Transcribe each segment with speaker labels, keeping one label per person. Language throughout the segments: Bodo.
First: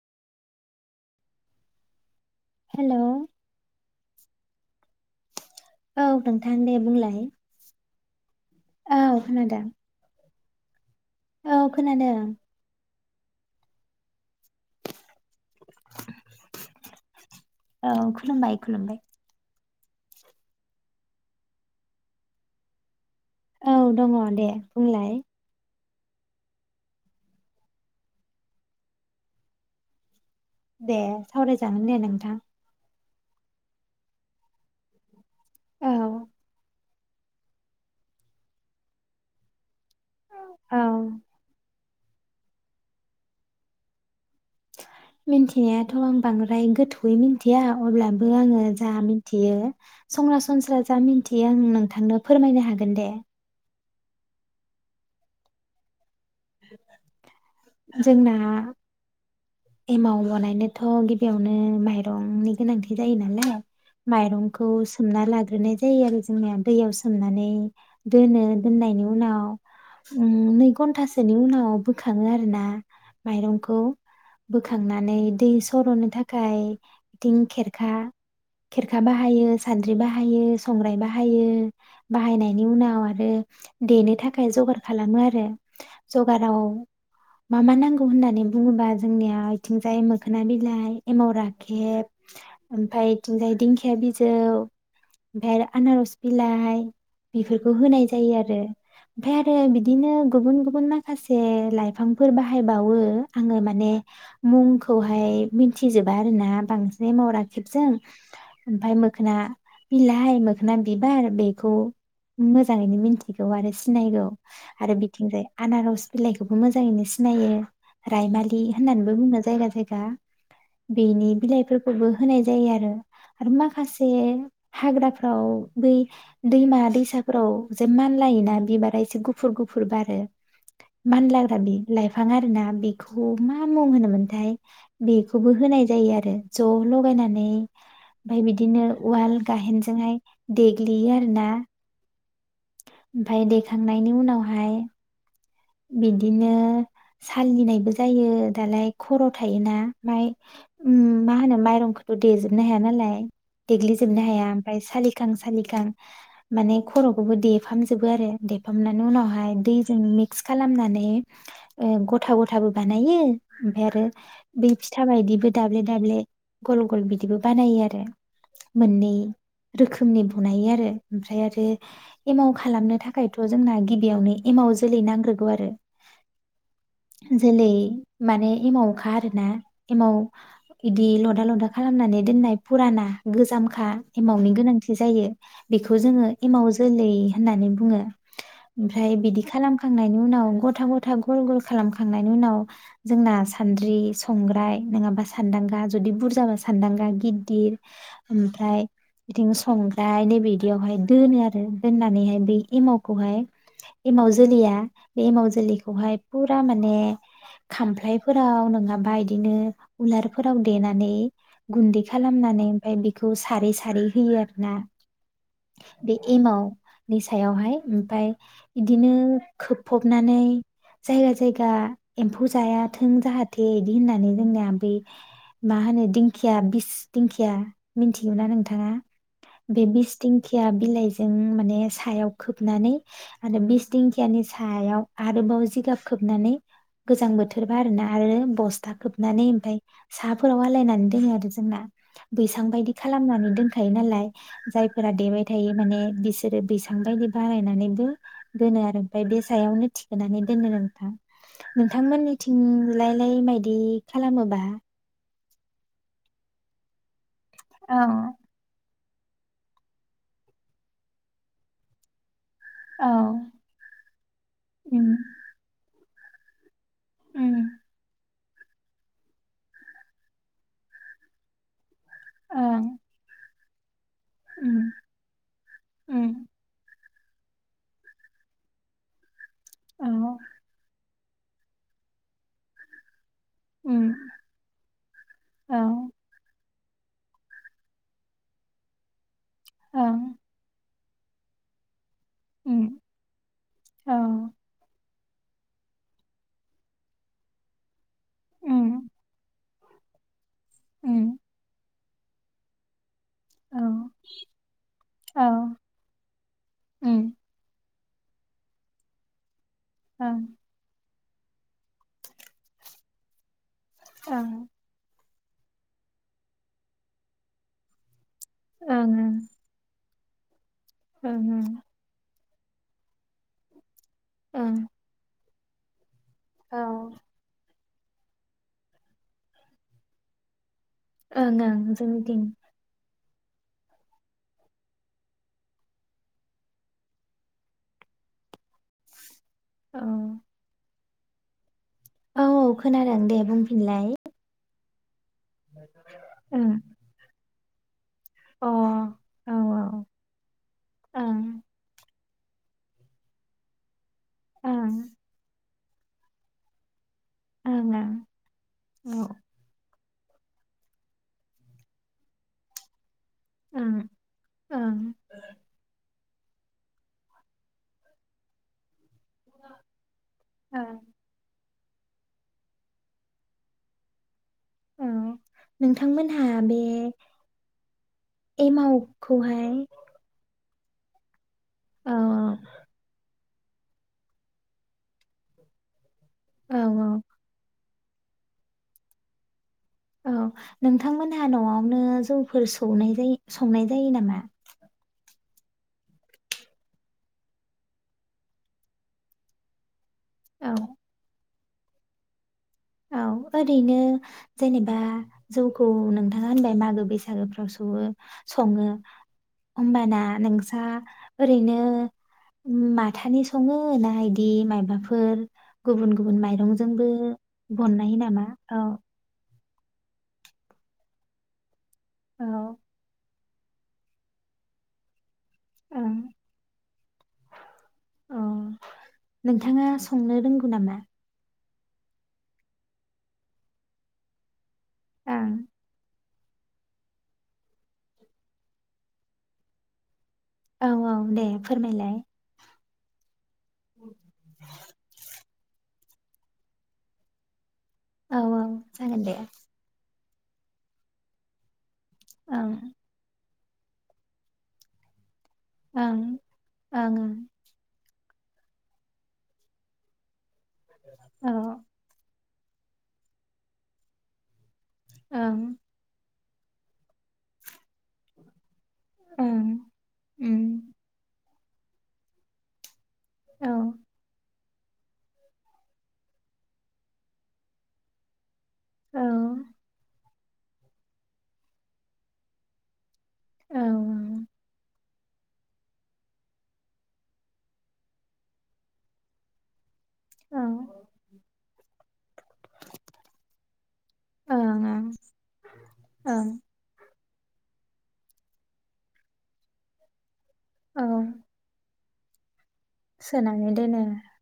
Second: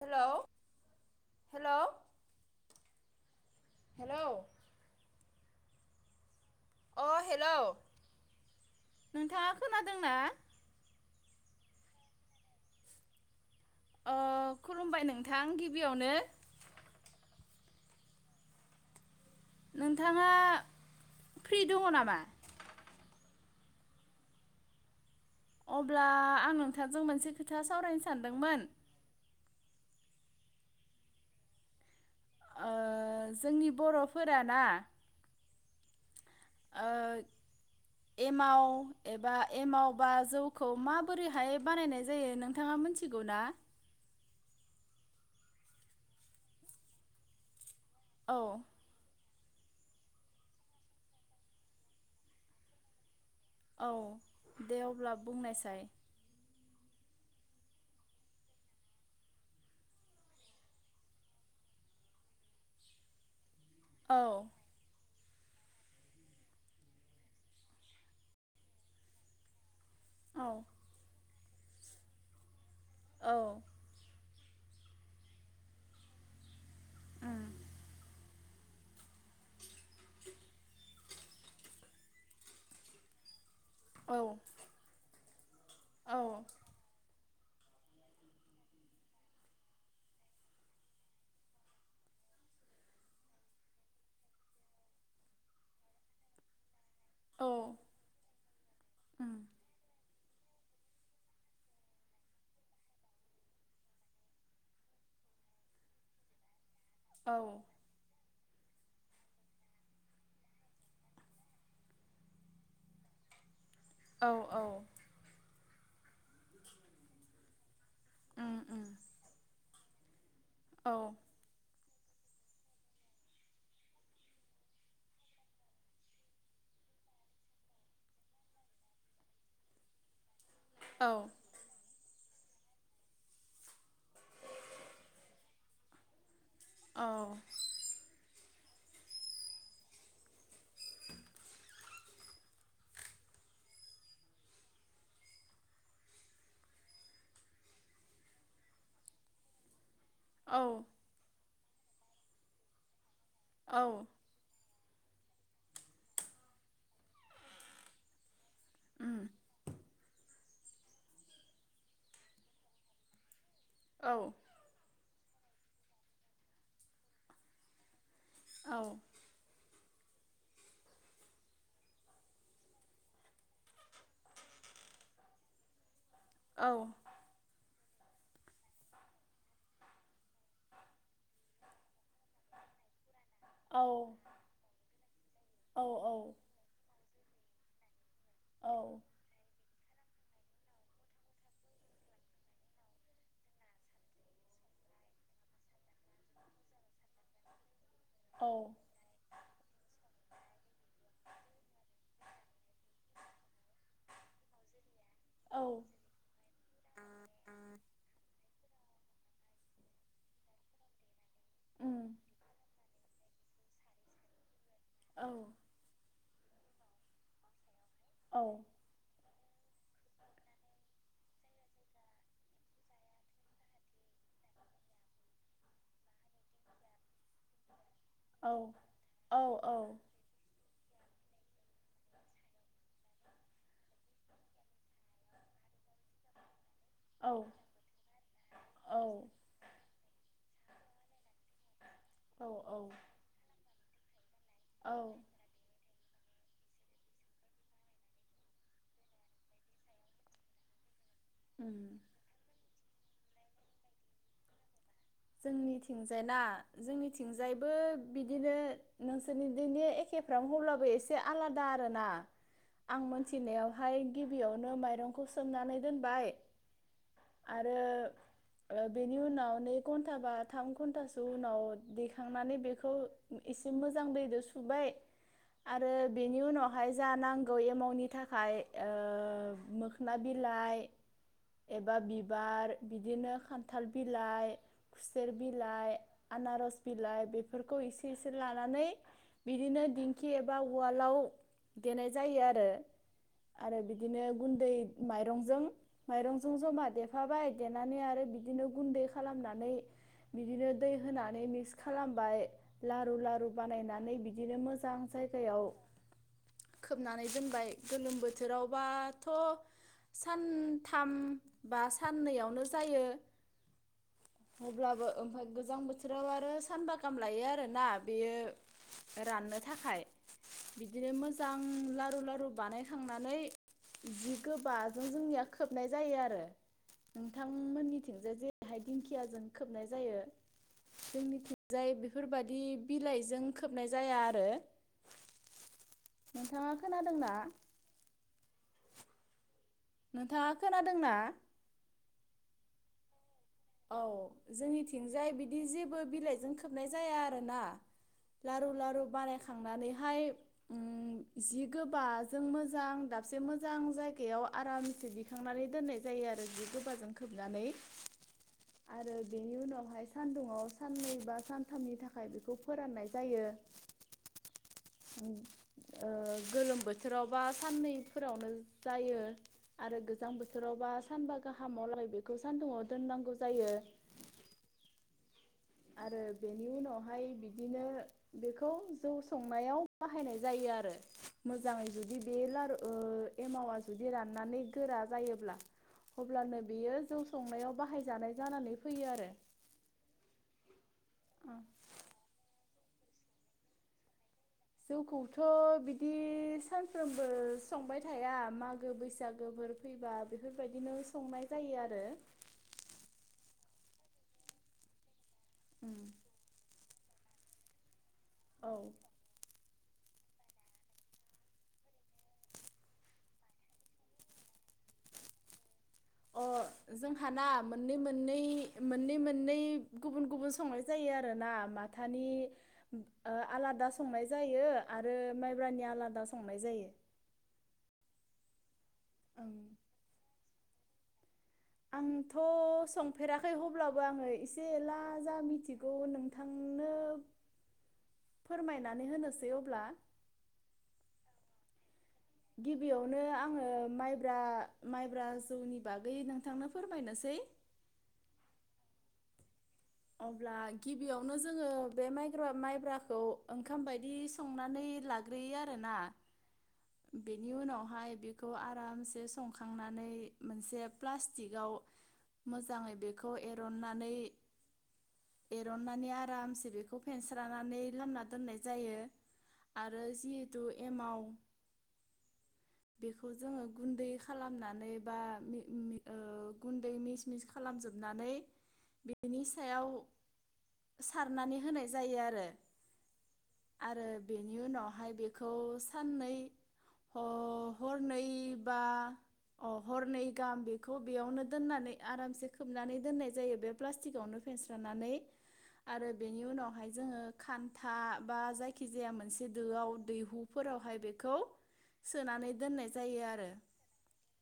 Speaker 1: हेल' हेल'
Speaker 2: हेल'
Speaker 1: औ
Speaker 2: औ नोंथां दे बुंलाय औ
Speaker 1: नोंथाङा
Speaker 2: खोनादों
Speaker 1: खोनादोंना?
Speaker 2: औ खोनादों।
Speaker 1: ओ खुलुमबाय नोंथां गिबियावनो
Speaker 2: औ खुलुमबाय खुलुमबाय
Speaker 1: नोंथाङा फ्रि दङ नामा?
Speaker 2: औ दङ दे बुंलाय।
Speaker 1: अब्ला आं नोंथांजों मोनसे खोथा सावरायनो सानदोंमोन।
Speaker 2: दे सावरायजागोन दे नोंथां।
Speaker 1: ओ जोंनि ब'र फोरा ना
Speaker 2: औ
Speaker 1: ओ एमाव एबा एमाव बा जौखौ
Speaker 2: औ
Speaker 1: माबोरैहाय बानायनाय जायो नोंथाङा मिथिगौ ना?
Speaker 2: मिथिनायाथ' आं बांद्राय गोथौयै मिथिया। अब्लाबो
Speaker 1: औ
Speaker 2: आङो जा मि मिथियो संरासनस्रा जा मिन्थियो आं नोंथांनो फोरमायनो हागोन दे।
Speaker 1: औ दे अब्ला बुंनायसाय
Speaker 2: जोंना एमाव बनायनोथ' गिबियावनो माइरंनि गोनांथि जायो नालाय।
Speaker 1: औ
Speaker 2: माइरंखौ सोमना लाग्रोनाय जायो आरो जोंनिया दैयाव सोमनानै दोनो दोननायनि उनाव उम
Speaker 1: औ
Speaker 2: नै घन्टासोनि उनाव बोखाङो आरोना [inaudible]
Speaker 1: औ
Speaker 2: माइरंखौ बोखांनानै दै सर'नो थाखाय बिथिं खेरखा खेरखा बाहायो, सान्द्रि बाहायो, संग्राय बाहायो। बाहायनायनि उनाव आरो देनो
Speaker 1: औ
Speaker 2: थाखाय जगार खालामो आरो
Speaker 1: औ
Speaker 2: जगाराव मा मा नांगौ होननानै बुङोबा, जोंनिया इथिंजाय मोखोना बिलाइ, एमाव राखेब, ओमफाय इथिंजाय दिंखिया बिजौ, ओमफाय आनारस बिलाइ
Speaker 1: औ
Speaker 2: बेफोरखौ होनाय जायो आरो
Speaker 1: उम
Speaker 2: ओमफाय आरो बिदिनो गुबुन गुबुन माखासे लाइफां फोर बाहायबावो आङो माने मुंखौहाय मिनथि जोबा आरो ना बांसिन एमाव
Speaker 1: औ
Speaker 2: राखेबजों ओमफाय मोखोना बिलाइ, मोखोना बिबार बेखौ मोजाङैनो मिथिगौ आरो सि
Speaker 1: औ
Speaker 2: सिनायगौ
Speaker 1: औ
Speaker 2: आरो बिथिंजाय आनारस बिलाइखौबो मोजाङैनो सि सिनायो। रायमालि
Speaker 1: उम उम
Speaker 2: होननानैबो बुङो। जायगा जायगा गा
Speaker 1: औ
Speaker 2: बेनि बिलाइफोर फोरबो होनाय जायो आरो आरो माखासे हाग्राफ्राव दै, दैमा-दैसाफोराव जे मानलायोना बिबारा एसे गुफुर गुफुर बारो
Speaker 1: औ
Speaker 2: मानलाग्रा बि लाइफां आरोना बेखौ मा मुं होनोमोनथाय? बेखौबो होनाय जायो आरो ज
Speaker 1: औ
Speaker 2: लगायनानै। ओमफाय बिदिनो उवाल गाहेनजोंहाय देग्लियो आरोना। ओमफाय दैखांनायनि उनावहाय बिदिनो सालिनायबो जायो दालाय खर थायोना। ओमफाय
Speaker 1: औ
Speaker 2: उम मा होनो माइरंखौथ' देजोबनो हाया नालाय। देग्लि
Speaker 1: औ
Speaker 2: जोबनो हाया। ओमफ्राय सालिखां सालिखां माने खरखौबो देफामजोबो आरो देफामनानै
Speaker 1: उम
Speaker 2: उनावहाय दैजों मि मिक्स खालामनानै ओ गथा गथाबो बानायो ओमफाय आरो
Speaker 1: औ
Speaker 2: बे फि फिया बायदिबो दाब्ले -दाब्ले गल गल बिदिबो बानायो आरो
Speaker 1: औ
Speaker 2: मोननै। रोखोमनि बनायो आरो ओमफ्राय आरो एमाव खालामनो थाखायथ जोंना गिबियावनो एमाव जोलै नांगौ ग्रोगो आरो।
Speaker 1: औ
Speaker 2: जोलै माने एमावखा आरोना एमाव बिदि लदा लदा खालामनानै दोननाय फुराना
Speaker 1: औ
Speaker 2: गोजामखा एमावनि गोनांथि जायो
Speaker 1: औ
Speaker 2: बेखौ जोङो एमाव जोलै होननानै बुङो।
Speaker 1: औ
Speaker 2: ओमफ्राय बिदि खालाम खांनायनि उनाव गथा गथा गल गल खालामखांनायनि उनाव जोंना सान्द्रि संग्राय नङाबा सान्दांगा जुदि बुरजाबा सान्दांगा गिददिर
Speaker 1: औ
Speaker 2: ओमफ्राय बिदिनो संग्राय नैबे बिदियावहाय दोनो‌ आरो दोननानैहाय बै एमावखौहाय जोलैया बे माव जुलिखौहाय फुरा माने खामफ्लायफोराव नङाबा बिदिनो उलारफोराव देनानै गुन्दै
Speaker 1: उम
Speaker 2: खालामनानै ओमफ्राय बेखौ सारै सारै होयो आरो ना
Speaker 1: औ
Speaker 2: बे एमावनि सायावहाय ओमफाय
Speaker 1: औ
Speaker 2: बिदिनो खोबफबनानै जायगा जायगा एम्फौ जायाथों जाहाथे बिदि होननानै जोंनिया बै मा होनो दिंखिया बिस दिंखिया मिन्थिगौ ना नोंथाङा बे बिस दिंखिया बिलाइजों माने सायाव खोबनानै आरो बिस दिं सिखियानि सायाव आरोबाव जिगाब खोबनानै
Speaker 1: औ
Speaker 2: गोजां बोथोरबा आरोना आरो बस्था
Speaker 1: औ
Speaker 2: खोबनानै ओमफाय साहाफोराव आलायनानै दोनङो आरो जोंना बैसां
Speaker 1: औ
Speaker 2: बायदि खालामनानै दोनथों थायो नालाय जायफोरा देबाय थायो माने बिसोरो बैसां बायदि बारायनानैबो दोनो आरो ओमफ्राय बे सायावनो थिखोनानै दोनो नोंथां।
Speaker 1: उम
Speaker 2: नोंथांमोननिथिं लाय लाय बायदि खालामोबा?
Speaker 1: जोंनिथिंजाय ना जोंनि थिंजायबो
Speaker 2: औ
Speaker 1: बिदिनो नोंसोरनि दिनि एखेफ्रामनो हब्लाबो एसे आलादा आर ना आं
Speaker 2: औ
Speaker 1: मोनथिनायावहाय गिबियावनो
Speaker 2: उम
Speaker 1: माइरंखौ सोमनानै दोनबाय
Speaker 2: उम
Speaker 1: आरो बेनि उनावनो घन्टा बा थाम घन्टासो उनाव देखांनानै बेखौ एसे मो दैजो सुबाय आरो
Speaker 2: उम
Speaker 1: बिनि उनावहाय जा नांगौ एमाउन्टनि थाखाय मोखना बिलाइ एबा बिबार बिदिनो खान्थाल
Speaker 2: उम
Speaker 1: बिलाइ खुसेर
Speaker 2: औ
Speaker 1: बिलाइ आनारस बिलाइ बेफोरखौ एसे एसे लानानै बिदिनो
Speaker 2: औ
Speaker 1: दिंखि एबा उवाल [unintelligible] देनाय जायो आरो
Speaker 2: ओं
Speaker 1: आरो बिदिनो
Speaker 2: ओं
Speaker 1: गुन्दै माइरंजों-माइरंजों जमा देफाबाय देनानै आरो बिदिनो गुन्दै खालामनानै बिदिनो दै होनानै मिक्स खालामबाय लारु लारु बानायनानै बिदिनो मोजां जायगायाव खोबनानै दोनबाय गोलोम बोथोरावबाथ सानथाम बा साननैयावनो जायो। अब्लाबो ओमफाय गोजां बोथोराव आरो सानबा गाहाम लायो आरोना बेयो राननो थाखाय बिदिनो मोजां लारु लारु बानायखांनानै जि गोबाजों जोंनिया खोबनाय जायो आर [unintelligible] नोंथांमोननि [unintelligible] दिंखि याजों खोबनाय जायो जोंनिथिंजाय
Speaker 2: जोंनिथिं
Speaker 1: बेफोरबायाददि बिलाइ जों खोबनाय जाया आरो नोंथाङा खोनादोंना?
Speaker 2: औ
Speaker 1: नोंथाङा खोनादोंना?
Speaker 2: औ खोनादों दे बुंफिनलाय
Speaker 1: जाय बिदि जेबो बिलाइजों
Speaker 2: ओं
Speaker 1: खोबनाय जाया आरो ना
Speaker 2: अ औ
Speaker 1: लारु लारु
Speaker 2: औ ओं
Speaker 1: बानायखांनानैहाय उम
Speaker 2: ओं
Speaker 1: जि गोबा जों मोजां दाबसे मोजां जायगा बेयाव
Speaker 2: ओं
Speaker 1: आरामसे दिखांनानै दोननाय जायो आरो जि गोबाजों खोबनानै
Speaker 2: ओं औ
Speaker 1: आरो बिनि उनाव हाय सान्दुंआव साननै बा सानथामनि थाखाय बेखौ फोराननाय जायो
Speaker 2: ओं ओं
Speaker 1: ओम ओ गोलोम बोथोरावबा साननैफोरावनो जायो आरो गोजां बोथोरावबा
Speaker 2: ओं
Speaker 1: सानबा गाहाम आलागै बेखौ सानदुुंआव दोननांगौ जायो।
Speaker 2: औ
Speaker 1: आरो
Speaker 2: नोंथांमोनहा
Speaker 1: बेनि
Speaker 2: बे
Speaker 1: उनावहाय बिदिनो बेखौ जौ
Speaker 2: एमावखौहाय
Speaker 1: संनायाव बाहायनाय जायो आ रो मोजाङै
Speaker 2: औ
Speaker 1: जुदि बे लारु ओ एमावा जुदि राननानै गोरा जायोब्ला। अब्लानो
Speaker 2: औ
Speaker 1: बियो
Speaker 2: औ
Speaker 1: जौ संनायाव बाहाय जानाय जानानै फैयो आरो।
Speaker 2: औ नोंथांमोनहा न'आवनो जौफोर स एवनाय जायो संनाय जायो नामा?
Speaker 1: जौखौथ' बिदि सानफ्रोमबो संबाय थाया मागो बैसागोफोर फैबा
Speaker 2: औ
Speaker 1: बेफोरबायदिनो संनाय जायो आरो
Speaker 2: औ ओरैनो जेनेबा जौखौ नोंथाङा होनबाय मागो बैसागोफ्राव सौवो सङो
Speaker 1: औ
Speaker 2: होमबाना नोंस्रा ओरैनो माथानि सङो ना इदि मायबाफोर गुबुन गुबुन माइरंजोंबो
Speaker 1: आ मोननै
Speaker 2: बनायो
Speaker 1: मोननै
Speaker 2: नामा? औ
Speaker 1: मोननै मोननै गुबुन गुबुन संनाय जायो आरो ना मा थानि
Speaker 2: औ
Speaker 1: आलादा संनाय जायो आरो माइब्रानि
Speaker 2: ओं
Speaker 1: आलादा संनाय जायो
Speaker 2: औ
Speaker 1: ओं
Speaker 2: नोंथाङा संनो रोंग गौ नामा
Speaker 1: आंथ संफेराखै अब्लाबो आङो इसे जेला जा
Speaker 2: ओं
Speaker 1: मिथिगौ नों बिथांनो फोरमायनानै होनोसै अब्ला
Speaker 2: औ औ दे फोरमायलाय
Speaker 1: गिबियावनो आङो ओ माइब्रा माइब्रा जौनि बागै नोंथांनो फोरमायनोसै
Speaker 2: औ औ जागोन दे
Speaker 1: अब्ला गिबियावनो जोङो बे
Speaker 2: ओं
Speaker 1: माइग्रा-माइब्राखौ ओंखाम बायदि संनानै ला ग्रोयो आरोना
Speaker 2: ओं ओं
Speaker 1: बिनि
Speaker 2: ओं
Speaker 1: उनावहाय बेखौ आरामसे संखांनानै मोनसे
Speaker 2: औ
Speaker 1: प्लास्टिकआव मोजाङै बेखौ एर'ननानै
Speaker 2: ओं
Speaker 1: एर'ननानै आरामसे बेखौ फेनस्रानानै लामना दोननाय जायो
Speaker 2: ओं
Speaker 1: आरो
Speaker 2: उम
Speaker 1: जिहेथु एमाव बेखौ जोङो
Speaker 2: औ
Speaker 1: गुन्दै खालामना नै बा मि मि ओ गुनदै मिस मिस खालामजोबनानै
Speaker 2: औ
Speaker 1: सायाव सारनानै होनाय जायो आरो
Speaker 2: औ
Speaker 1: आरो बेनि उनावहाय बेखौ साननै हरनै बा अ हरनै गाहाम
Speaker 2: ओं
Speaker 1: बेखौ बेयावनो दोननानै आरामसे खोबनानै दोननाय जायो बे प्लास्टिक फेनस्रा
Speaker 2: ओं
Speaker 1: नानै आरो
Speaker 2: ओं
Speaker 1: बेनि उनावहाय जोङो खान्था बा जायखिजाया मोनसे दोआव दैहु फोरावहाय
Speaker 2: औ
Speaker 1: बेखौ सोनानै दोननाय जायो आरो
Speaker 2: सोनानै दोनो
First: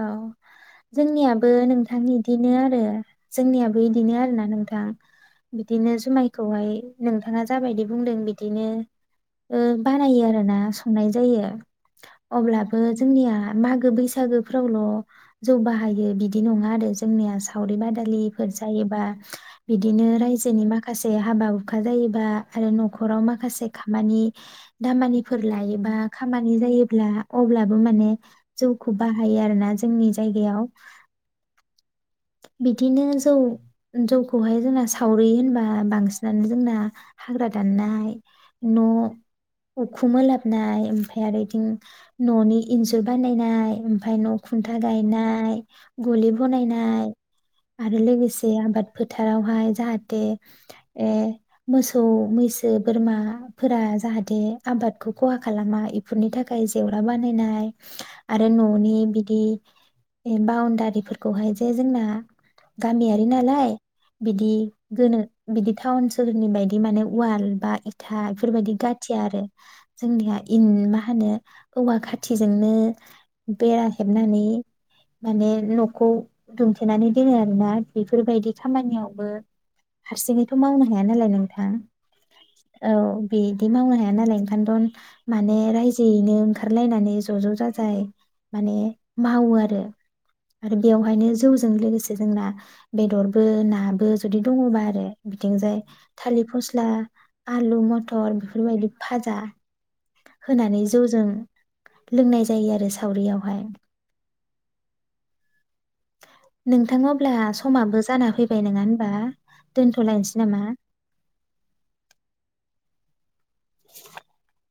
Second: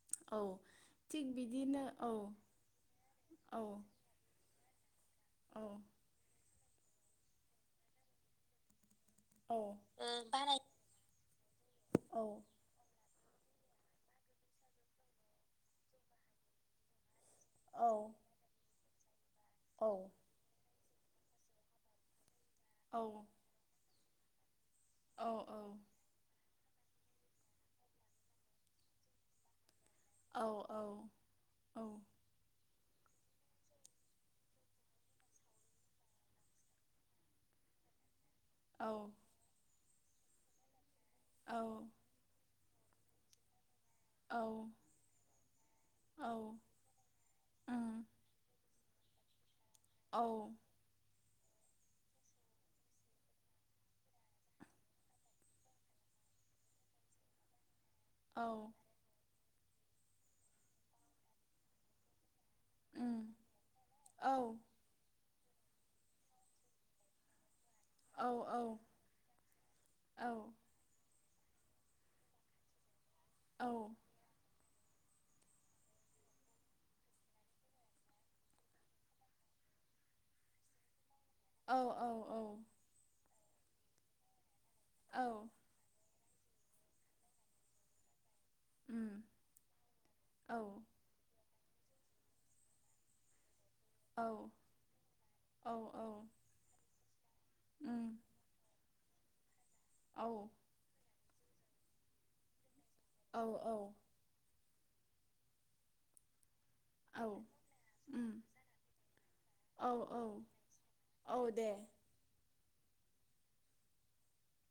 Speaker 2: औ
Speaker 1: थिग
Speaker 2: जोंनियाबो
Speaker 1: बिदिनो
Speaker 2: नोंथां
Speaker 1: औ
Speaker 2: इदिनो आरो
Speaker 1: औ
Speaker 2: जोंनियाबो इदिनो आरोना नोंथां थां
Speaker 1: औ
Speaker 2: बिदिनो जुमायखौहाय नोंथाङा जाबायदि बुंदों बिदिनो ओ
Speaker 1: औ
Speaker 2: बानायो आरोना संनाय जायो
Speaker 1: औ
Speaker 2: अब्लाबो जोंनिया मागो बैसागोफ्रावल' जौ बाहायो बिदि नङा आरो जोंनिया सावरि
Speaker 1: औ
Speaker 2: बादालिफोर जायोबा
Speaker 1: औ
Speaker 2: बिदिनो रायजोनि माखा खासे हाबा हुखा जायोबा आरो न'खराव माखासे खा मानि
Speaker 1: औ
Speaker 2: दामानिफोर लायोबा खामानि नि जायोब्ला अब्ला माने जौखौ बाहायो आरोना जोंनि
Speaker 1: औ
Speaker 2: जायगायाव
Speaker 1: औ
Speaker 2: बिदिनो जौ जौखौहाय जोंना सावरि होनबा बांसिनानो जोंना हाग्रा दाननाय न'
Speaker 1: औ
Speaker 2: उखुम ओलाबनाय आरो
Speaker 1: औ
Speaker 2: इथिं न'नि इन्जुर बानायनाय ओमफाय न'
Speaker 1: औ
Speaker 2: खुन्था गायनाय
Speaker 1: औ
Speaker 2: गलि बनायनाय
Speaker 1: ओम
Speaker 2: आरो लोगोसे आबाद फोथारावहाय जाहाथे
Speaker 1: औ
Speaker 2: ए मोसौ मैसो बोरमाफोरा जाहाथे आबादखौ खहा खालामा इफोरनि थाखाय जेवरा बानायनाय
Speaker 1: औ
Speaker 2: आरो न'नि बिदि ए बाउनदारिफोरखौहाय जे जोंना
Speaker 1: ओम
Speaker 2: गामियारि नालाय
Speaker 1: औ
Speaker 2: बिदि गोनो बिदि टाउन सोहोरनि बायदि माने वाल बा इथा
Speaker 1: औ
Speaker 2: बेफोरबायदि गाथिया आरो जोंनिया मा होनो औवा खाथिजोंनो
Speaker 1: औ
Speaker 2: बेरा हेबनानै माने नखौ दुंथेनानै दिनो आरोना बेफोरबायदि खामानियावबो हारसिङैथ मावनो हाया हाया नालाय नोंथां
Speaker 1: औ औ
Speaker 2: औ। बिदि मावनो हाया नालाय [unintelligible]
Speaker 1: औ
Speaker 2: माने रायजोयैनो ओंखारलायनानै ज ज जाजाय माने
Speaker 1: ओम
Speaker 2: मावो आरो आरो बेयाव जौजों लोगोसे जोना बेदरबो ना नाबो
Speaker 1: औ औ
Speaker 2: जुदि दङबा आरो बिथिंजाय
Speaker 1: औ
Speaker 2: थालिर फस्ला आलु
Speaker 1: ओम
Speaker 2: मथर बेफोरबायदि फाजा
Speaker 1: औ
Speaker 2: होनानै जौजों लोंनाय जायो आरो सावरि
Speaker 1: औ
Speaker 2: आवहाय।
Speaker 1: औ
Speaker 2: नोंथां अब्ला
Speaker 1: ओम
Speaker 2: समाबो जाना फैबाय नङा होनबा
Speaker 1: औ
Speaker 2: दोनथ लायनोसै नामा?
Speaker 1: औ औ दे
Speaker 2: [inaudible]